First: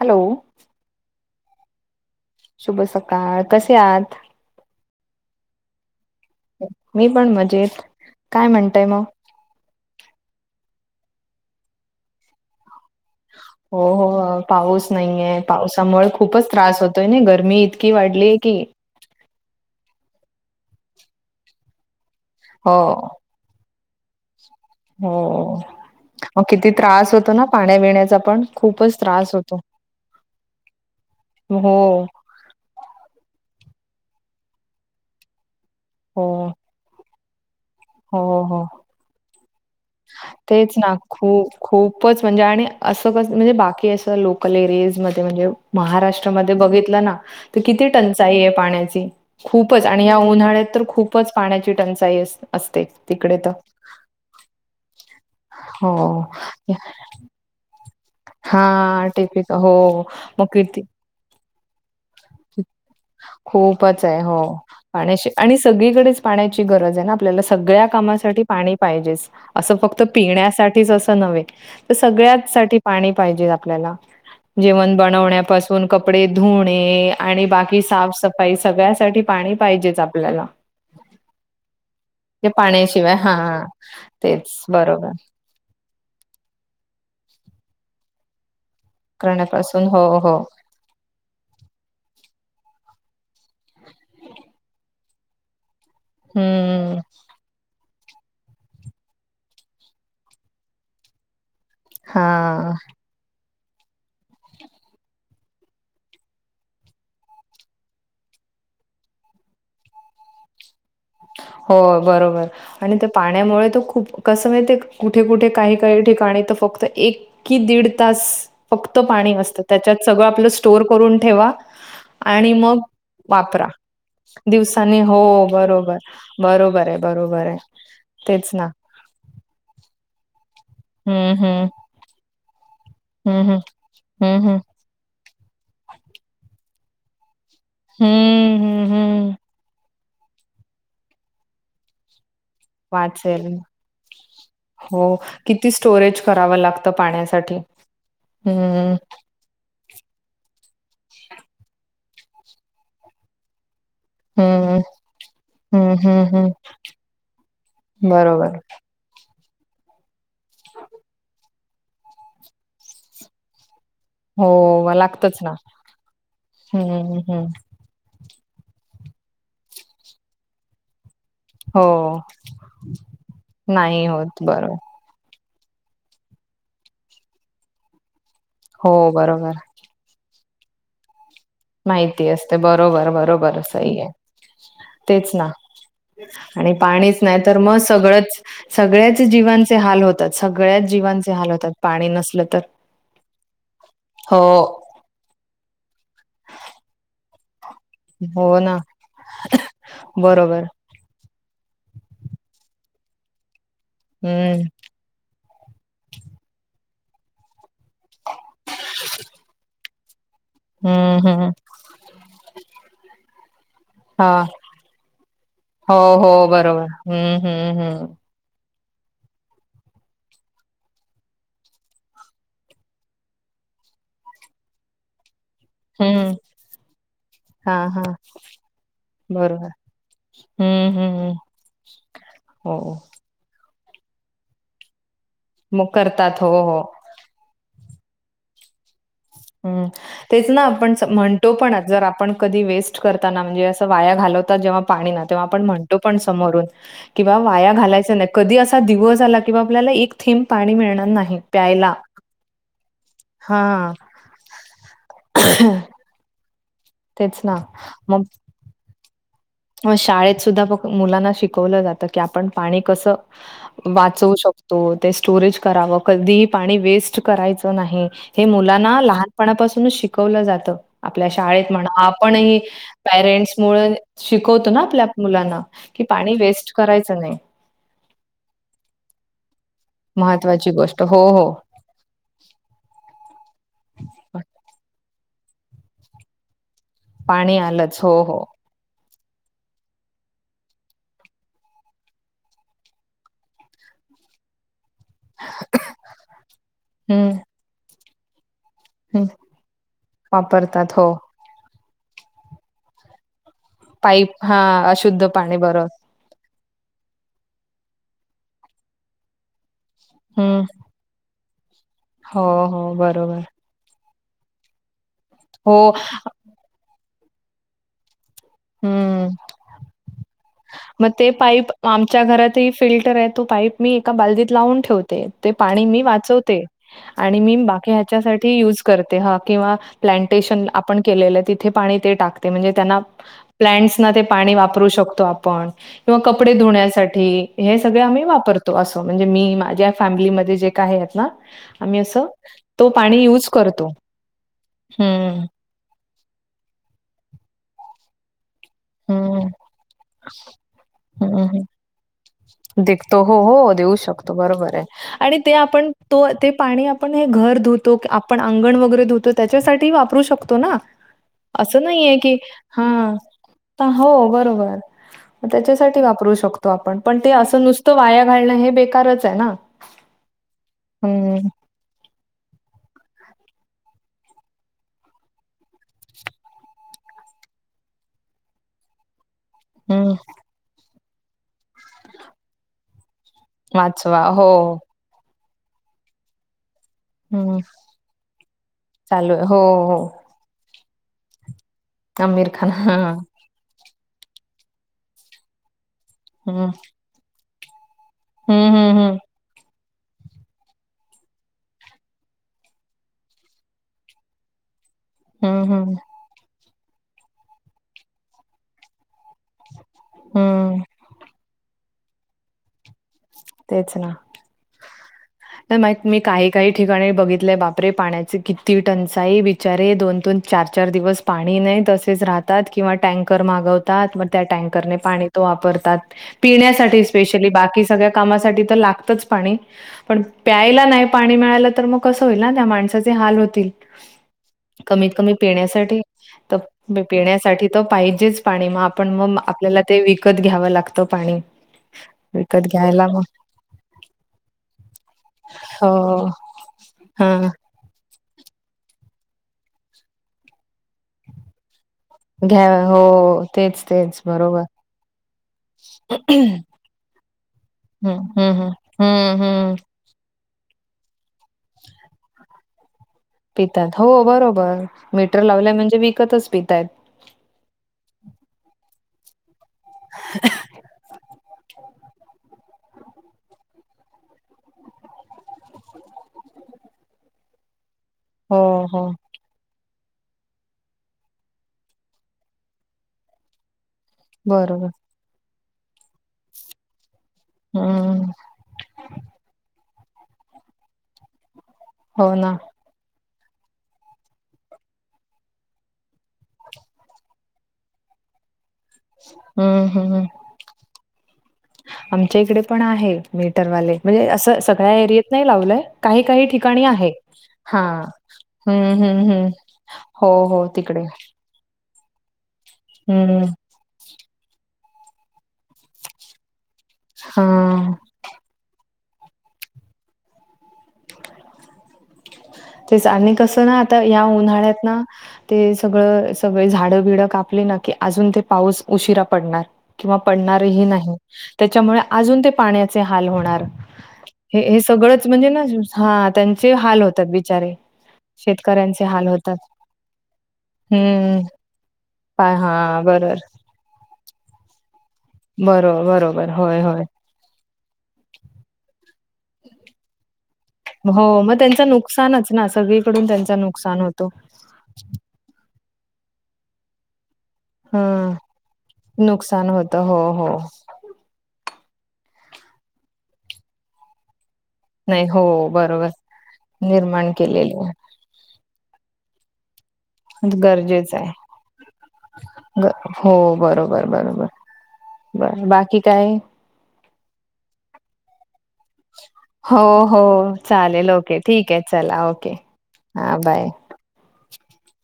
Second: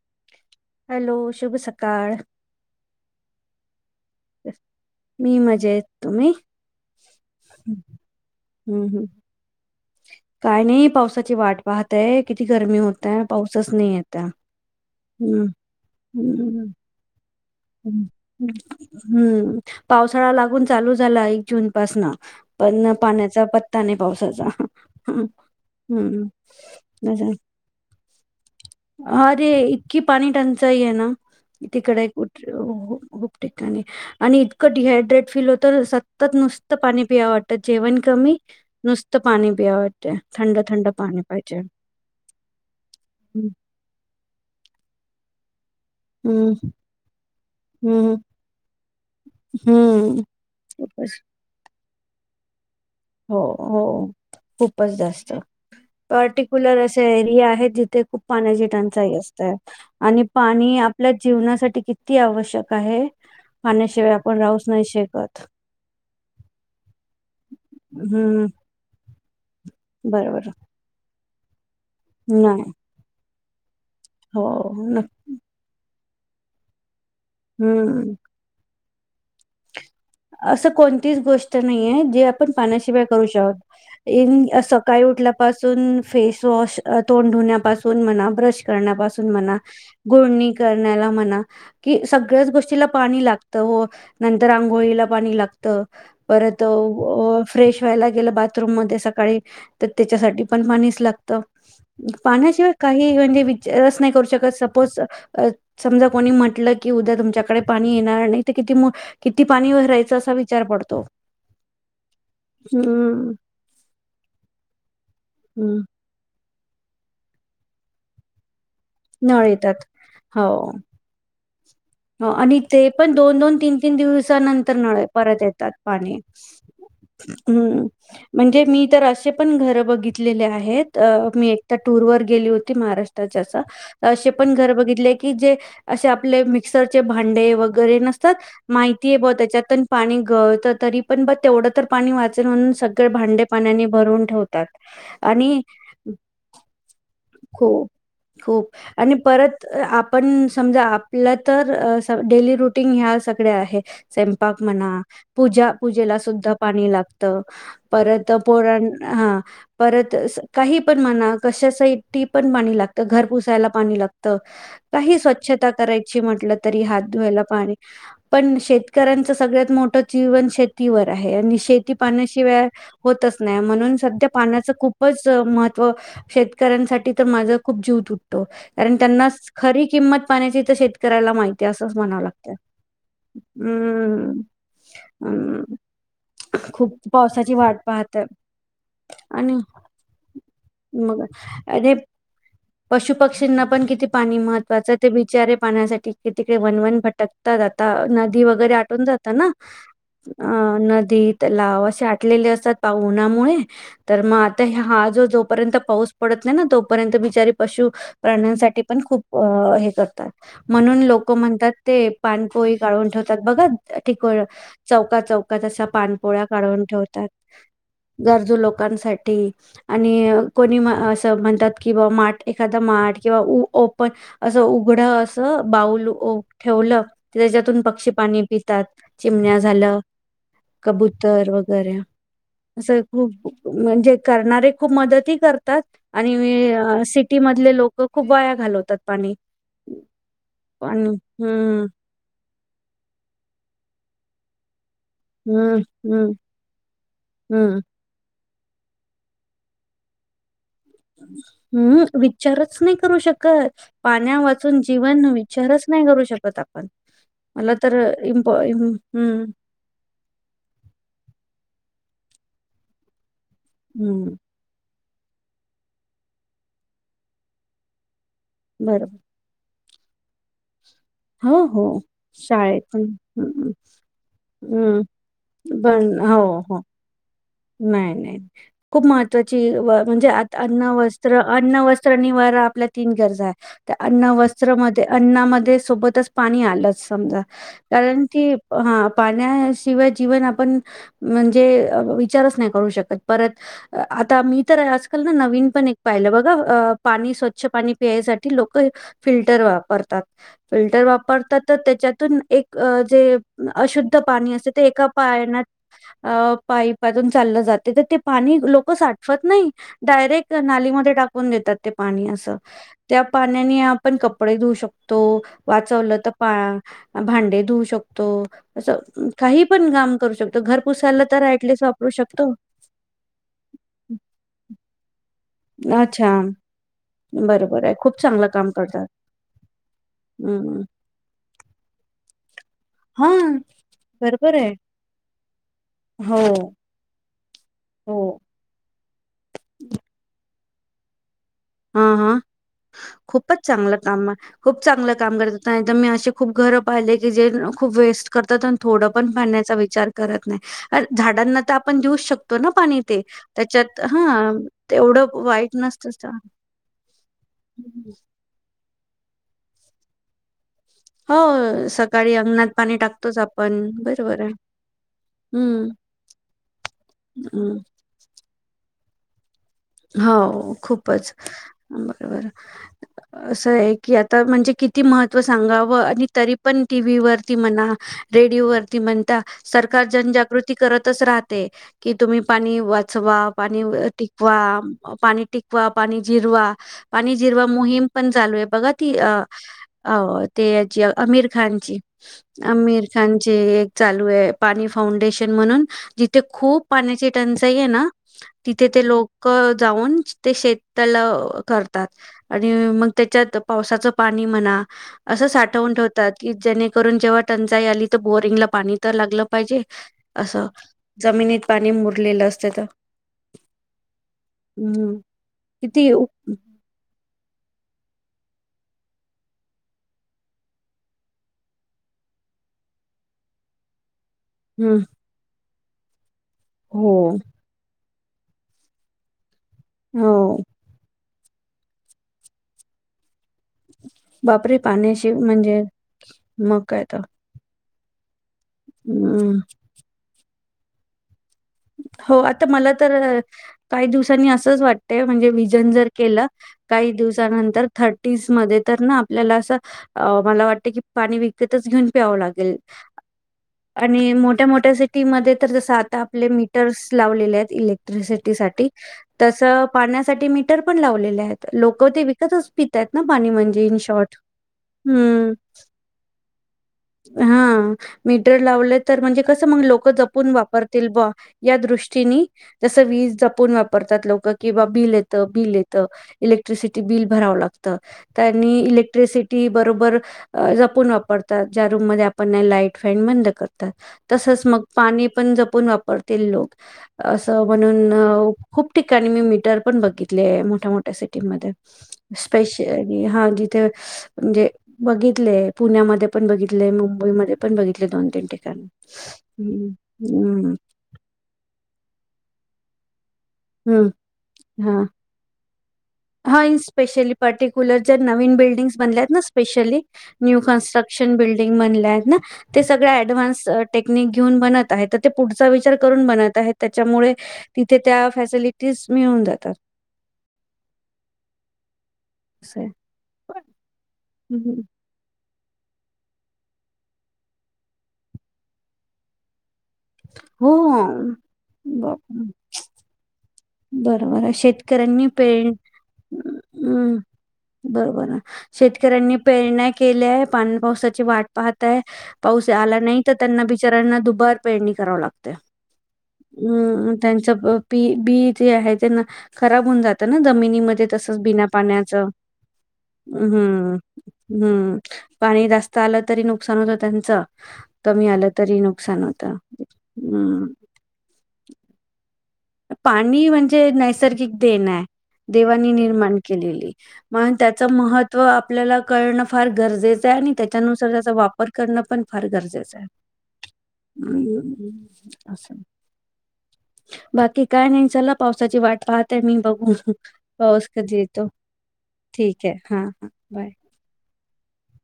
Hello. Hello शुभ सकाळ. शुभ सकाळ कसे आत. मी मजेतेत मी पण मजेत काय हम्म म्हणतय मग हम्म काय नाही पावसाची वाट पाहतय किती गरमी होत. त्या पाऊसच हो नाही येत हो पाऊस नाहीये हम्म पावसामुळे खूपच हम्. त्रास होतोय ना गरमी इतकी हम् वाढलीय ह् की हम्म. पावसाळा लागून चालू झाला एक जून पाासन पण पाण्याचा पत्ता नाही पावसाचा हम्म हो. हो किती त्रास हम्म. होतो ना, पाण्या बीण्याचा पण खूपच त्रास होतो. हे ना, इ हो तीकड एक बुट्टी ठेव. हो हो खूप ठिकाणी आणि इतकं डिहायड्रेट फील होतं, हो सतत नुसत पाणी पियावं वाटतं. जेवण कमी हो हो नुसतं पाणी पि वाटते, थंड तेच थंड ना, पाणी खूप पाहिजे. खूपच म्हणजे आणि असं कस म्हणजे बाकी असं, लोकल एरियाज मध्ये म्हणजे महाराष्ट्रामध्ये हम्म बघितलं ना तर, किती हम्म टंचाई आहे पाण्याची खूपच आणि या हम्म उन्हाळ्यात तर खूपच पाण्याची टंचाई असते. तिकडे हो तर. हो खूपच जास्त हो. पर्टिक्युलर असे एरिया आहेत जिथे खूप पाण्याची हां, टंचाई टिपिक असते हो. आणि मग पाणी किती आपल्या जीवनासाठी किती आवश्यक आहे? खूपच पाण्याशिवाय आहे आपण हो, राहूच नाही पाण्याची शकत आणि सगळीकडेच पाण्याची गरज आहे ना, आपल्याला सगळ्या त्या कामासाठी हम्म पाणी पाहिजेच, असं फक्त बरोबर पिण्यासाठी असंच नव्हे. नाही सगळ्यासाटी पाणी पाहिजे. आपल्याला हो जेवण नक्की. बनवण्यापासून कपडे धुणे आणि बाकी हम्म. साफसफाई सगळ्यासाठी पाणी पाहिजेच आप असं कोणतीच गोष्ट नाहीये, जे म्हणजे आपण पाण्याशिवाय करू शकत. हां, इ तेच सकाळी बरोबर. उठल्यापासून फेसवॉश तोंड धुण्यापासून म्हणा ब्रश करण्यापासून म्हणा, करण्यापासून हो, हो. गुळणी करण्याला म्हणा पानी लागत, हो नंतर आंघोळीला पाणी लागत, परत् हं, अ फ्रेश ठेवायला गेलं. बाथरूम मध्ये सकाळी तर त्याच्यासाठी पण पाणीच लागत. हां. पाण्याशिवाय काही ही म्हणजे ते रस नाही करू शकत, सपोज समजा कोणी म्हटलं की, उद्या तुमच्याकडे पाणी येणार नाही, तर किती ती, किती पाणी भरायच, असा विचार पडतो. हो बरोबर आणि त्या हम्म पाण्यामुळे त खूप कस माहिती आहे का? कू कुठे, कुठे काही हम्म. काही ठिकाणी तर, फक्त एक कि दीड तास फक्त पाणी नळ असतं. येतात त्याच्यात सगळं हो आपलं स्टोअर करून ठेवा आणि मग ते पण दोन दोन, वापरा. तीन तीन दिवसानंतर दिवसांनी नळ हो, परत येतात बरोबर. पाणी बरोबर आहे, बरोबर आहे. हम्म तेच म्हणजे ना. मी तर, असे पण घर बघितले ले आहेत. अ हं, मी हं. एकदा टूरवर गेली होती, महाराष्ट्र हं, हं. च्यात, अस हं, पण हं. घर बघितले की, जे असे आपले मिक्सरचे भांडे वगैरे नसतात, हं, हं, माहिती आहे ब हं. त्याच्यात पाणी गळत तरी पण बघ तेवढं तर पाणी वाचत म्हणून सगळे भांडे वाचेल. पाण्याने भरून ठेवतात हो, आणि साठी हो खूप आणि परत पण समजा आपल्या तर डेली रुटीन ह्या सगळ्या आहेत. स्वयंपाक हं, म्हणा, पूजा हं, पूजेला हं, हं. सुद्धा पाणी लागत, परत बरोबर. पोरांना हा परत काही पण म्हणा कशासाठीही पाणी लागतं घर पुसायला पाणी लागत, हो, काही लागतंच ना. स्वच्छता करायची म्हटलं तरी हात हं, धुवायला हं. पाणी पण शेतकऱ्यांचं सगळ्यात मोठं जीवन शेतीवर आहे. आणि हो, शेती पाण्याशिवाय होतच नाही, म्हणून सध्या होत. पाण्याच बरोबर. खूपचं महत्त्व शेतकऱ्यांसाठी तर माझं खूप जीव तु टतो. कारण हो, त्यांना बरोबर. खरी किंमत पाण्याची तर शेतकऱ्याला माहित माहिती असते बरोबर बरोबर सही आहे, हम्म. तेच ना. अम आणि खूप पाणीच नाही पावसाची तर वाट मग पाहतात सगळंच सगळ्याच आणि जीवांचे हाल होतात सगळ्याच जी वांचे हाल होतात पाणी नसलं तर पशु-पक्षींना पण किती हो. पाणी महत्त्वाचं आहे ते बिचारे पाण्यासाठी किती कडे वनवन भटकतात. नदी हो वगैरे ना. आटून जात ना बरोबर. आ नदी तलाव आटलेले असतात पा ऊनामुळे तर मग हं, आता हा जो जोपर्यंत पाऊस पडत नाही ना तोपर्यंत बिचारी पशु प्राण्यांसाठी पण खूप हे कर म्हणून हं, लोक हं. म्हणतात. ते पाणपोई काढून ठेवतात बघा ठि हां. चौका चौ... काय अशा हो पाणपोई हो बरोबर काढून ठेवतात, हम्म हम्म हम्म गरजू लोक... लोकांसाठी आणि कोणी असं म्हणतात कि बा माठ एखादा माठ किंवा.. ओपन असं उघडं अस... त बाऊल हम्म ठेवलं हा त्याच्यातून हा पक्षी पाणी पितात, चिमण्या बरोबर झालं.... हम्म हम्म कबुतर वगैरे हो असं खूप... म्हणजे करणारे खूप मदतही करतात मग आणि करतात हो हो सिटीमधले लोक... कं खूप वाया घालवतात पाणी... हम्म तेच ना आपण पाणी म्हणतो पण हम्म जर आपण... कधी वेस्ट करताना म्हणजे अस वाया घालवतात जेव्हा... पाणी ना आपण हम्म म्हणतो पण हम्म समोरुन की वाया हम्म घालायच नाही... कधी असा दिवस आला किंवा आपल्याला एक थेंब पाणी मिळणार नाही प्यायला हम्म विचारचं नाही करू शकत. हा पाण्या वाचून जीवन विचारचं नाही करू शकत आप.... तेच ना मला तर मग इमप इम.... शाळेत सुद्धा बघ मुलांना शिकवलं जातं की आपण पाणी कसं.... वाचवू हम्म शकतो, ते स्टोरेज करावं, कधीही पाणी वेस्ट करायच नाही हे मुलांना बरोबर लहानपणापासून.... शिकवलं जात आपल्या हो शाळेत हो म्हणा आपणही शाळेतून पेरेंट्स मुळे... शिकवतो ना हम्म आपल्या मुलांना कि पण पाणी हो हो वेस्ट करायचं नाही. नाही नाही खूप महत्त्वाची... ची म्हणजे महत्वाची अन्न, गोष्ट. हो, वस्त्र, हो. अन्न वस्त्र, निवारा आपल्या तीन गरजा आहे. त्या अन्न वस्त्रमध्ये अन्नामध्ये सोबतच पाणी आलंच... समजा पाणी आलंच. हो, कारण हो. की हा... पाण्याशिवाय जीवन आपण म्हणजे अ... विचारच नाही करू शकत परत आता मी... तर आजकाल ना नवीन पण एक पाहिलं बघं ह हं, पाणी स्वच्छ पाणी प्यायसाठी लोक... हं. फिल्टर वापरतात. वापरतात. फिल्टर हो. वापरतात तर त्याच्यातून एक जे.... अशुद्ध पाईप पाणी असते हां, ते एका अशुद्ध पाणी पान्यात बरं. अ... पाईपातून चाललं जाते तर ते पाणी लोक साठवत नाही डायरेक्ट हं. नालीमध्ये टाक... करुन देतात ते पाणी हो, असं हो. त्या बरोबर. पाण्याने आपण कपडे धुऊ शकतो... तो हो. वाचवलं तर पा भांडे धुवु शकतो... तो असं हं. काही पण काम करू शकतो घर पुसायला तर ॲटलिस्ट... च्या घरातही फिल्टर आहे तो पाईप मी एका बालदीत लावून ठेवते. ते पाणी मी अच्छा, वाचवते आणि मी बरोबर बाकी आहे. खूप चांगलं ह्याचासाठी काम युज करतात. करते ह किंवा प्लॅन्टि क्शन हं, आपण केलेलं आहे तिथे पाणी ते टाकते म्हणजे त्यांना... हां, कपडे धुण्यासाठी किंवा प्लांट्स बरोबर ला वापर आहे. करू शकतो.. हो, माझ्या फॅमिली मध्ये हो. वापरू शकतो किंवा माझी फॅमिली हे पूर्णपणे वापरतात... आम्ही अस हां, हां. तो... करतो. हम्म मी अशी खूप घर पाहिलेली आहे की त्या घरांमध्ये खूपच चांगले काम करत असतात. खूप वेस्ट कर... थोडी हम्म पाण्याची काळजी घ्यायला पाहिजे कारण हे पाणी आपण हम्म. झाडांना सुद्धा देऊ शकतो. दिखतो हो, हो देऊ त्याच्यात शकतो हा बरोबर आहे तेवढं आणि ते वाईट आपण नसतच तो ते हो बरोबर आहे ते आपण ते करू शकतो.. पाणी आपण हे घर धुण्यासाठी किंवा अंगणात सडा शिंपण्यासाठी वापरू शकतो. हो हो सकाळी अंगणात पाणी टाकतोच आपण ते बरोबर आहे. हम्म पाण्याचा वापर आपण व्यवस्थित केला पाहिजे नाहीतर पाणी वाया जान हे चुकीच आहे. हो मी बरोबर आहे. ह... ते किती महत्वाचं आहे हे आपण जाऊ शकतो किंवा टीव्ही वरती सुद्धा बघू शकतो. रेडिओवरती म्हणता सरकार हं. जनजागृती करतच राहते त्याच्यामुळे पाण्याचा वापर वाचवा. व्यवस्थित हो. करा. पाणी आडवा पाणी जिरवा पाणी आडवा पाणी हं. जिरवा ही मोहीम चालू आहे. हो, हो. आमिर खान. अमीर हां. खानने चालू केलेली आहे पाणी फाउंडेशन ही मोहीम आमिर खानने चालू केली आहे जिथे हं. खूप पाण्याची टंचाई आहे हं, तिथे हं, ही मोहीम लागू करण्यात आली हं. आहे पाणी फाउंडेशन मुळे लोक पाण्याने वाचून ते शेताला हं, हं. देतात जेणेकरून पाण्याची जर टंचाई आली तर आपल्या बोरला पाणी आले पाहिजे पाणी वाचून हे जर हं. जमिनीत गेलं तर ते आपल्या बोरला लागू शकते किती मी तर येऊ काय काय ठिकाणी बघितलेला आहे काही ठिकाणी किती पाण्याची टंचाई आहे दोन दोन तीन चार दिवस पाणी राहत नाही मग काही टँकर मागवतात पिण्यासाठी हम्म पेशली दुसरं पाणी वापरतात आणि टँकरचे हो पाणी हे बाकी कामासाठी वापर करतात घरातल्या कामासाठी लागतच पण पाणी हो प्यायला आहे दुसरा पाण्याचा वापर करतात पाणी नाही मिळाले तर कसं होईल त्या माणसाचे खूपच हाल होईल बापरे पाण्याशी म्हणजे पिण्यासाठी कमीत मग कमी काय तर पिण्यासाठी पाहिजेच पाणी पण ते हम्म आपल्याला विकत घ्यावं लागतं हो आता विकत घ्यायला मग काही दिवसांसाठी जर आपण विजन जर हो. केले तर खूप हां. चांगलं होईल आपल्याला असं वाटतं एखाद्या वेळेस की पाणी आपल्याला विकत घ्यावं घ्या लागेल हो तेच तेच बरोबर मोठ्या मोठ्या ठिकाणी जर पाणी आपल्याला विकत घेऊन प्यायला लागेल जसे इलेक्ट्रिक हम्म मीटर्स लावलेले हम्म हम्म आहेत हम्म तसे हम्म पाण्यासाठी सुद्धा मीटर्स लावले जातील फिल्टर लावलेले आहे तरी लोक हे विकतच पिल्यासारखे होते त्यातलं पाणी पितात म्हणजेच हो बरोबर फिल्टर मीटर होणे लावलंय म्हणजे विकतच पितायत पाण्याला जर मीटर लावलं तर म्हणजे लोक जपून वापर करतील विजयला बिल् येते म्हणून वीज कशी लोक जपून वापरतात विजेचा बिल भरावा लागतो हो म्हणून हो लोक विजेचा वापर योग्य पद्धतीने करतात किंवा जपून वापरतात बरोबर जपून वापरतात ज्या रूम म आपण लाईट फन बंद करत आपण बिल येते तेव्हा फॅन किंवा लाईट किंवा एका मला एक बंद करतो पाणीसुद्धा बरोबर लोक असेच जपून हम्म वापरतील मोठ्या मोठ्या सिटी मध्ये हो ना तर त्यासाठी मीटर पण लावलेले असतात स्पेशल मोठ्या मोठ्या शहरांमध्ये बऱ्याच ठिकाणी असतात हम्म हम् हम् हम्म आमच्या इकडे पण आहे हं. हां. सगळ्या ठिकाणी नाही लावलेल्या पण एक दोन हां, ठिकाणी लावलेले स्पेशली पर्टिक्युलर ज्या असते नवीन बिल्डिंग मध्ये हो तिकडे ते सग हम्म डव् टेक्निक घेऊन बत पुढ विचार करून बत त्याच्यामुळे हा तिथे त्या तीच मिळन जातात असं आहे. तेच आणि कसं ना आता या हं. हं. उन्हाळ्यात ना ते सगळं सगळे झाडं बिड कापली ना की अजून ते पाऊस उशिरा पडणार किंवा पडणारही नाही हो. त्याच्यामुळे बाप अजून ते पाण्याचे हाल होणार बरोबर आहे हे हे सगळंच शेतकऱ्यांनी म्हणजे ना पेर हा त्यांचे हाल हं. होतात बिचारे बरोबर शेतकऱ्यांचे हाल शेतकऱ्यांनी होतात प्रेरणा केल्या आहे पाण पावसाची वाट हम्म पाहतय पाऊस आ हा नाही बरोबर. त्यांना बिचारांनाु भर पेरणी कराव लागते बरो बरोबर होय होय त्यांची बी ख जात म तसच हो मग बिना त्यांचं पाण्याच नुकसानच ना सगळीकडून त्यांच हम्म नुकसान होतो. हम्म पाणी जास्त आलं तरी नुकसान होतं त्यांचं हा कमी आलं तरी नुकसान होत होतं हो हो हम् पाणी म्हणजे नैसर्गिक. देण नाही हो देवानी बरोबर निर्माण केलेली निर्माण म्हण त्याच केलेली महत्व आप आपल्याला कळणं फार. गरजेच आहे, आणि त्याच्यानुसार गरजेचं आहे. त्याचा वापर करणं पण फार ब गरजेचं आहे. हो बरोबर बरोबर बर असं बाकी काय. बाकी काय नाही चला पावस ची वाट पाहतय मी हो बघ हो पाऊस चालेल कधी ओके येतो ठीक आहे चला ओके ठीक आहे हा हा. बय. [inaudible]